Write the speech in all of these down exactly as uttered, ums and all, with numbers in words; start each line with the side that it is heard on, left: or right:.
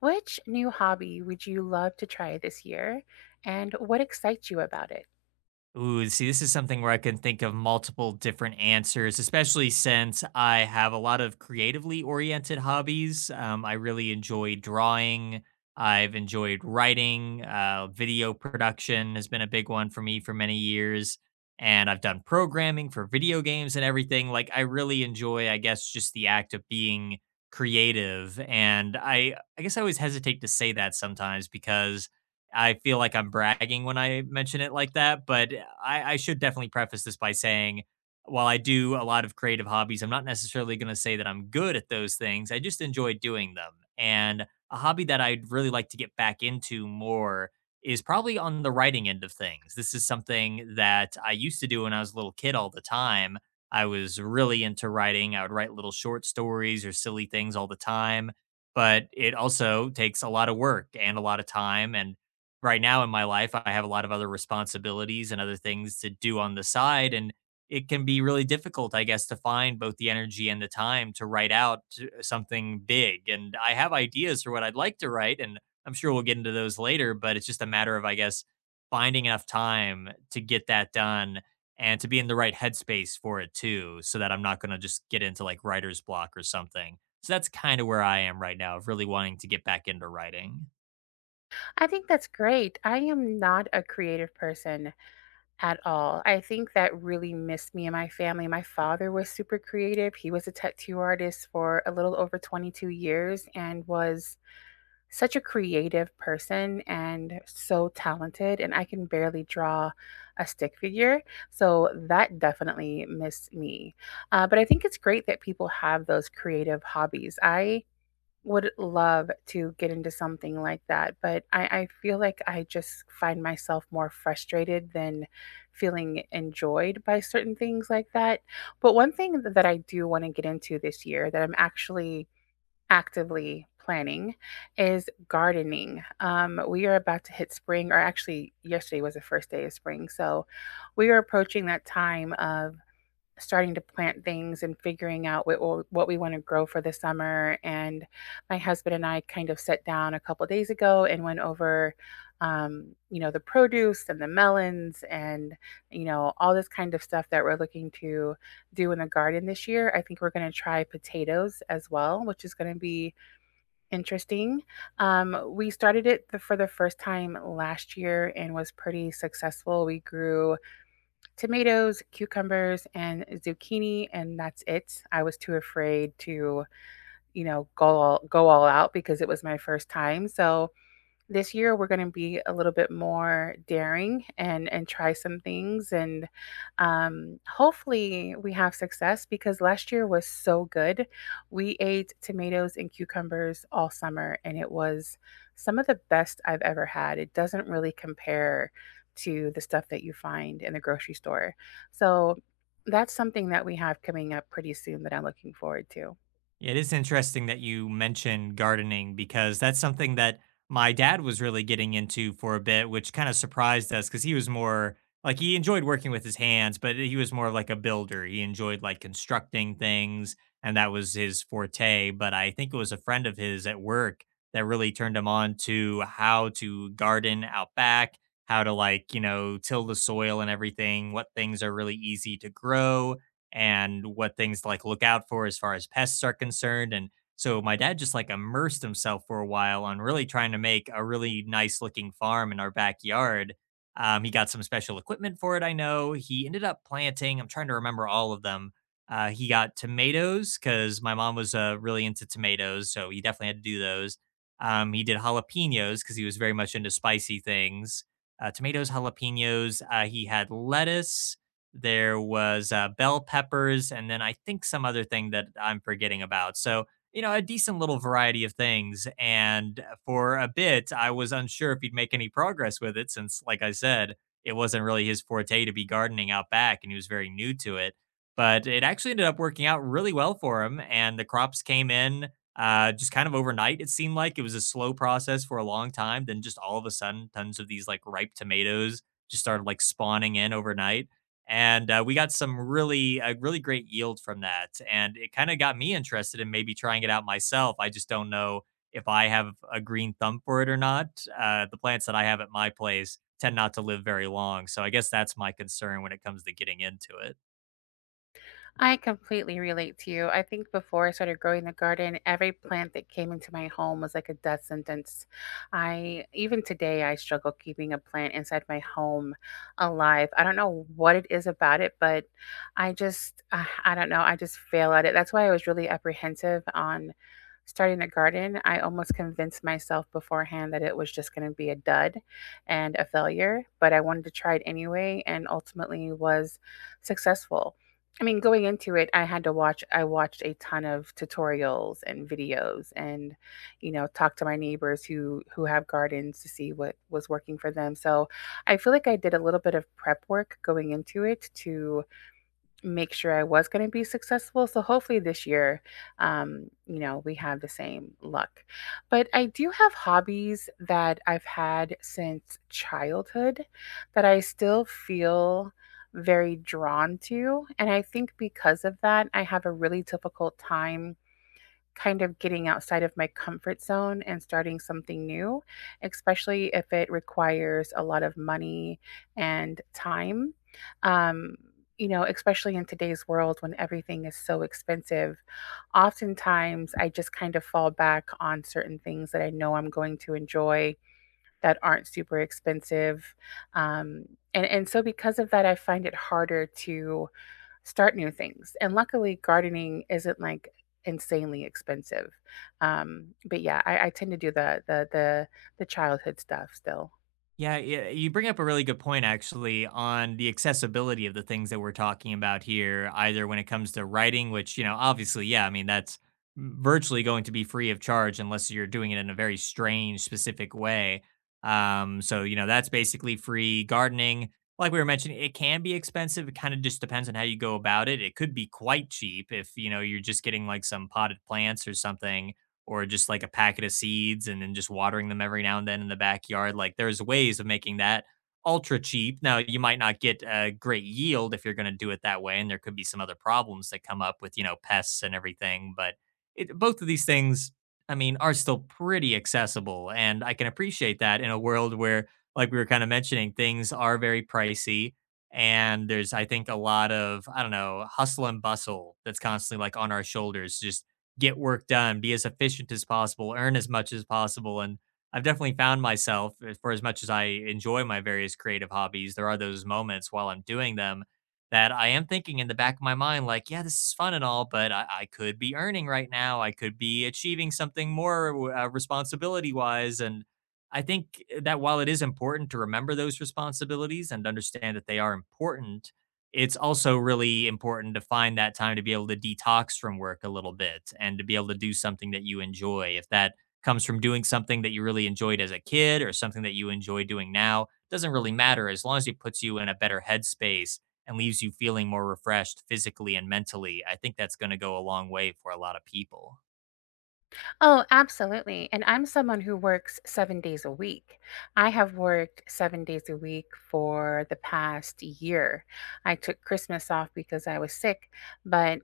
left: Which new hobby would you love to try this year? And what excites you about it?
right: Ooh, see, this is something where I can think of multiple different answers, especially since I have a lot of creatively oriented hobbies. Um, I really enjoy drawing. I've enjoyed writing. Uh, video production has been a big one for me for many years. And I've done programming for video games and everything. Like, I really enjoy, I guess, just the act of being creative. And I, I guess I always hesitate to say that sometimes because I feel like I'm bragging when I mention it like that, but uh, I, I should definitely preface this by saying while I do a lot of creative hobbies, I'm not necessarily going to say that I'm good at those things. I just enjoy doing them. And a hobby that I'd really like to get back into more is probably on the writing end of things. This is something that I used to do when I was a little kid all the time. I was really into writing. I would write little short stories or silly things all the time, but it also takes a lot of work and a lot of time and right now in my life, I have a lot of other responsibilities and other things to do on the side. And it can be really difficult, I guess, to find both the energy and the time to write out uh, something big. And I have ideas for what I'd like to write. And I'm sure we'll get into those later, but it's just a matter of, I guess, finding enough time to get that done and to be in the right headspace for it too, so that I'm not going to just get into like writer's block or something. So that's kind of where I am right now, of really wanting to get back into writing.
left: I think that's great. I am not a creative person at all. I think that really missed me and my family. My father was super creative. He was a tattoo artist for a little over twenty-two years and was such a creative person and so talented, and I can barely draw a stick figure. So that definitely missed me. Uh, but I think it's great that people have those creative hobbies. I would love to get into something like that, but I, I feel like I just find myself more frustrated than feeling enjoyed by certain things like that. But one thing th- that I do want to get into this year that I'm actually actively planning is gardening. Um, we are about to hit spring, or actually, yesterday was the first day of spring. So we are approaching that time of starting to plant things and figuring out what we'll- what we want to grow for the summer. And my husband and I kind of sat down a couple days ago and went over, um, you know, the produce and the melons and you know all this kind of stuff that we're looking to do in the garden this year. I think we're going to try potatoes as well, which is going to be interesting. Um, we started it the, for the first time last year and was pretty successful. We grew tomatoes, cucumbers, and zucchini, and that's it. I was too afraid to, you know, go all, go all out because it was my first time. So this year we're going to be a little bit more daring and and try some things, and um, hopefully we have success, because last year was so good. We ate tomatoes and cucumbers all summer, and it was some of the best I've ever had. It doesn't really compare to the stuff that you find in the grocery store. So that's something that we have coming up pretty soon that I'm looking forward to.
right: Yeah, it is interesting that you mentioned gardening because that's something that my dad was really getting into for a bit, which kind of surprised us because he was more like he enjoyed working with his hands, but he was more like a builder. He enjoyed like constructing things, and that was his forte. But I think it was a friend of his at work that really turned him on to how to garden out back, how to, like, you know, till the soil and everything, what things are really easy to grow and what things to like look out for as far as pests are concerned. And so my dad just like immersed himself for a while on really trying to make a really nice looking farm in our backyard. Um, he got some special equipment for it, I know. He ended up planting, I'm trying to remember all of them. Uh, he got tomatoes because my mom was uh, really into tomatoes. So he definitely had to do those. Um, he did jalapenos because he was very much into spicy things. Uh, tomatoes, jalapenos. Uh, he had lettuce there was, uh, bell peppers, and then I think some other thing that I'm forgetting about. So, you know, a decent little variety of things, and for a bit, I was unsure if he'd make any progress with it since, like I said, it wasn't really his forte to be gardening out back, and he was very new to it. But it actually ended up working out really well for him, and the crops came in, uh, just kind of overnight, it seemed like. It was a slow process for a long time, then just all of a sudden, tons of these, like, ripe tomatoes just started, like, spawning in overnight, and uh, we got some really a really great yield from that, and it kind of got me interested in maybe trying it out myself. I just don't know if I have a green thumb for it or not. Uh, the plants that I have at my place tend not to live very long, so I guess that's my concern when it comes to getting into it.
left: I completely relate to you. I think before I started growing the garden, every plant that came into my home was like a death sentence. I even Today I struggle keeping a plant inside my home alive. I don't know what it is about it, but I just uh, I don't know. I just fail at it. That's why I was really apprehensive on starting a garden. I almost convinced myself beforehand that it was just going to be a dud and a failure, but I wanted to try it anyway and ultimately was successful. I mean, going into it, I had to watch I watched a ton of tutorials and videos and, you know, talk to my neighbors who who have gardens to see what was working for them. So, I feel like I did a little bit of prep work going into it to make sure I was going to be successful. So hopefully this year, um, you know, we have the same luck. But I do have hobbies that I've had since childhood that I still feel very drawn to. And I think because of that, I have a really difficult time kind of getting outside of my comfort zone and starting something new, especially if it requires a lot of money and time. Um, you know, especially in today's world when everything is so expensive, oftentimes I just kind of fall back on certain things that I know I'm going to enjoy that aren't super expensive. Um, and, and so because of that, I find it harder to start new things. And luckily, gardening isn't like insanely expensive. Um, but yeah, I, I tend to do the the the the childhood stuff still.
right: Yeah, yeah, you bring up a really good point actually on the accessibility of the things that we're talking about here, either when it comes to writing, which, you know, obviously, yeah, I mean, that's virtually going to be free of charge unless you're doing it in a very strange, specific way. Um, so, you know, that's basically free. Gardening, like we were mentioning, it can be expensive. It kind of just depends on how you go about it. It could be quite cheap if, you know, you're just getting like some potted plants or something or just like a packet of seeds and then just watering them every now and then in the backyard. Like, there's ways of making that ultra cheap. Now, you might not get a great yield if you're going to do it that way and there could be some other problems that come up with, you know, pests and everything, but it, both of these things, I mean, are still pretty accessible and I can appreciate that in a world where, like we were kind of mentioning, things are very pricey and there's, I think, a lot of, I don't know, hustle and bustle that's constantly like on our shoulders, just get work done, be as efficient as possible, earn as much as possible. And I've definitely found myself, uh, for as much as I enjoy my various creative hobbies, there are those moments while I'm doing them that I am thinking in the back of my mind, like, yeah, this is fun and all, but I, I could be earning right now. I could be achieving something more uh, responsibility wise. And I think that while it is important to remember those responsibilities and understand that they are important, it's also really important to find that time to be able to detox from work a little bit and to be able to do something that you enjoy. If that comes from doing something that you really enjoyed as a kid or something that you enjoy doing now, doesn't really matter as long as it puts you in a better headspace and leaves you feeling more refreshed physically and mentally. I think that's going to go a long way for a lot of people.
left: Oh, absolutely. And I'm someone who works seven days a week. I have worked seven days a week for the past year. I took Christmas off because I was sick, but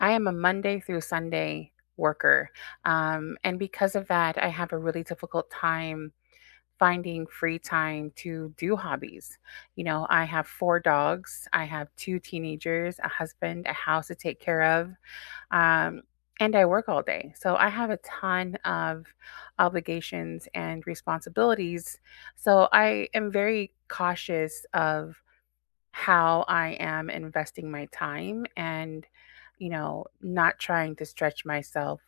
left: I am a Monday through Sunday worker. Um, and because of that, I have a really difficult time finding free time to do hobbies. You know, I have four dogs, I have two teenagers, a husband, a house to take care of, um, and I work all day. So I have a ton of obligations and responsibilities. So I am very cautious of how I am investing my time and, you know, not trying to stretch myself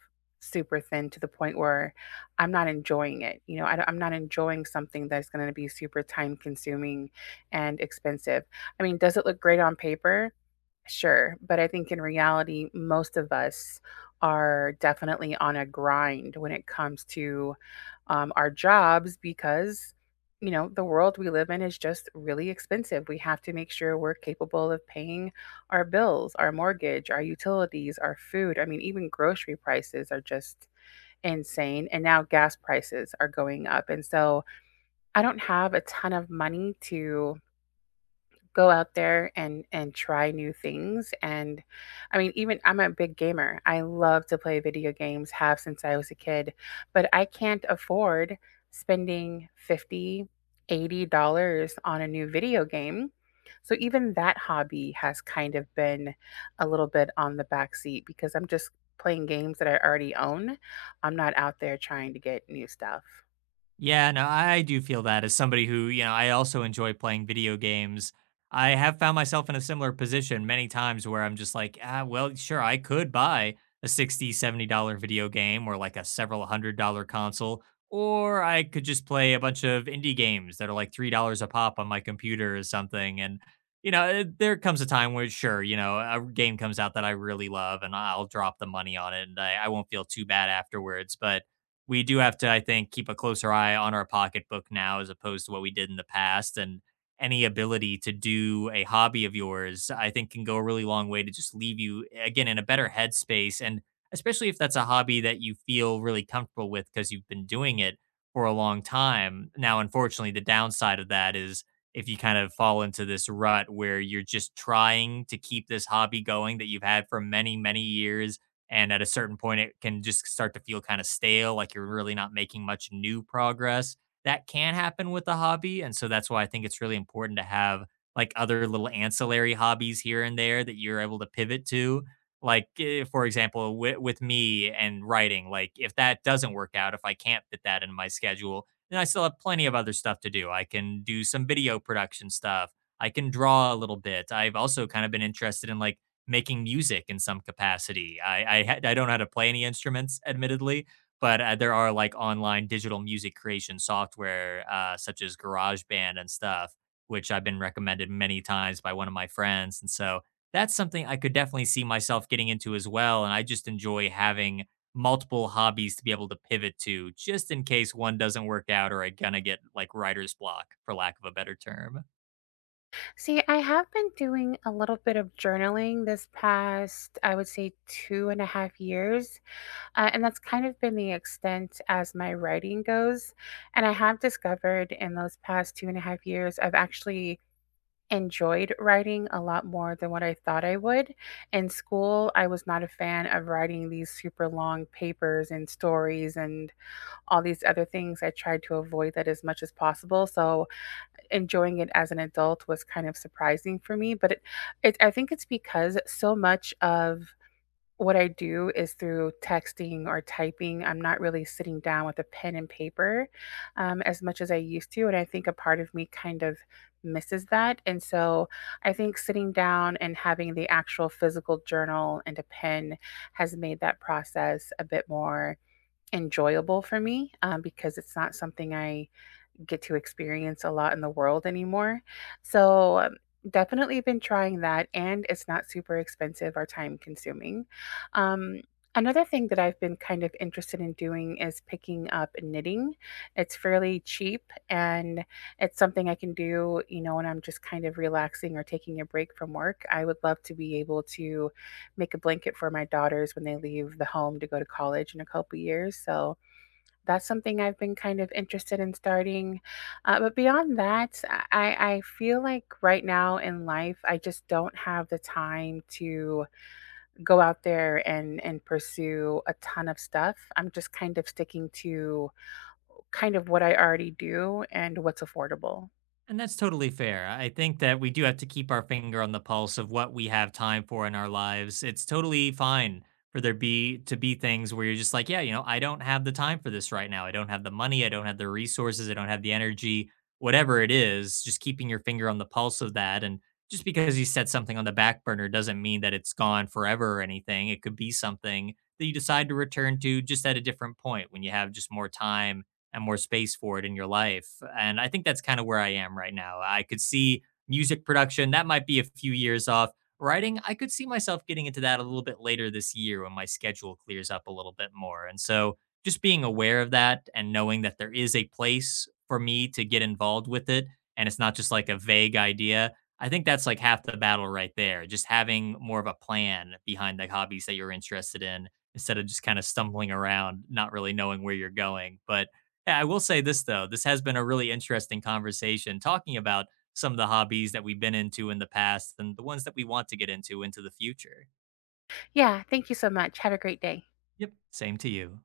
left: super thin to the point where I'm not enjoying it. You know, I, am not enjoying something that's going to be super time consuming and expensive. I mean, does it look great on paper? Sure. But I think in reality, most of us are definitely on a grind when it comes to um, our jobs, because you know the world we live in is just really expensive. We have to make sure we're capable of paying our bills, our mortgage, our utilities, our food. I mean, even grocery prices are just insane, and now gas prices are going up. And so I don't have a ton of money to go out there and and try new things. And I mean, even I'm a big gamer, I love to play video games, have since I was a kid, but I can't afford spending fifty, eighty dollars on a new video game. So even that hobby has kind of been a little bit on the back seat, because I'm just playing games that I already own. I'm not out there trying to get new stuff.
right: Yeah, no, I do feel that as somebody who, you know, I also enjoy playing video games. I have found myself in a similar position many times where I'm just like, ah, well, sure, I could buy a sixty, seventy dollar video game or like a several hundred dollar console, or I could just play a bunch of indie games that are like three dollars a pop on my computer or something. And you know, it- there comes a time where, sure, you know, a game comes out that I really love, and I'll drop the money on it, and I, I won't feel too bad afterwards. But we do have to, I think, keep a closer eye on our pocketbook now as opposed to what we did in the past. And any ability to do a hobby of yours, I think, can go a really long way to just leave you, again, in a better headspace. And especially if that's a hobby that you feel really comfortable with because you've been doing it for a long time. Now, unfortunately, the downside of that is if you kind of fall into this rut where you're just trying to keep this hobby going that you've had for many, many years and at a certain point, it can just start to feel kind of stale, like you're really not making much new progress. That can happen with a hobby. And so that's why I think it's really important to have like other little ancillary hobbies here and there that you're able to pivot to. Like, eh, for example, with, with, me and writing, like if that doesn't work out, if I can't fit that in my schedule, then I still have plenty of other stuff to do. I can do some video production stuff. I can draw a little bit. I've also kind of been interested in like making music in some capacity. I I, had I don't know how to play any instruments, admittedly, but uh, there are like online digital music creation software uh, such as GarageBand and stuff, which I've been recommended many times by one of my friends, and so that's something I could definitely see myself getting into as well. And I just enjoy having multiple hobbies to be able to pivot to, just in case one doesn't work out or I gonna get like writer's block, for lack of a better term.
left: See, I have been doing a little bit of journaling this past, I would say, two and a half years. Uh, and that's kind of been the extent as my writing goes. And I have discovered in those past two and a half years, I've actually enjoyed writing a lot more than what I thought I would. In school, I was not a fan of writing these super long papers and stories and all these other things. I tried to avoid that as much as possible. So, enjoying it as an adult was kind of surprising for me, but it, it I think it's because so much of what I do is through texting or typing. I'm not really sitting down with a pen and paper um, as much as I used to, and I think a part of me kind of misses that. And so I think sitting down and having the actual physical journal and a pen has made that process a bit more enjoyable for me, um, because it's not something I get to experience a lot in the world anymore. So, um, definitely been trying that, and it's not super expensive or time consuming. Um, another thing that I've been kind of interested in doing is picking up knitting. It's fairly cheap, and it's something I can do, you know, when I'm just kind of relaxing or taking a break from work. I would love to be able to make a blanket for my daughters when they leave the home to go to college in a couple years. So, that's something I've been kind of interested in starting. Uh, but beyond that, I, I feel like right now in life, I just don't have the time to go out there and, and pursue a ton of stuff. I'm just kind of sticking to kind of what I already do and what's affordable.
right: And that's totally fair. I think that we do have to keep our finger on the pulse of what we have time for in our lives. It's totally fine for there be to be things where you're just like, yeah, you know, I don't have the time for this right now. I don't have the money, I don't have the resources, I don't have the energy, whatever it is, just keeping your finger on the pulse of that and just because you set something on the back burner doesn't mean that it's gone forever or anything. It could be something that you decide to return to just at a different point when you have just more time and more space for it in your life. And I think that's kind of where I am right now. I could see music production, that might be a few years off. Writing, I could see myself getting into that a little bit later this year when my schedule clears up a little bit more. And so just being aware of that and knowing that there is a place for me to get involved with it and it's not just like a vague idea. I think that's like half the battle right there. Just having more of a plan behind the hobbies that you're interested in instead of just kind of stumbling around, not really knowing where you're going. But yeah, I will say this though. This has been a really interesting conversation talking about some of the hobbies that we've been into in the past and the ones that we want to get into into the future.
left: Yeah, thank you so much. Have a great day.
right: Yep. Same to you.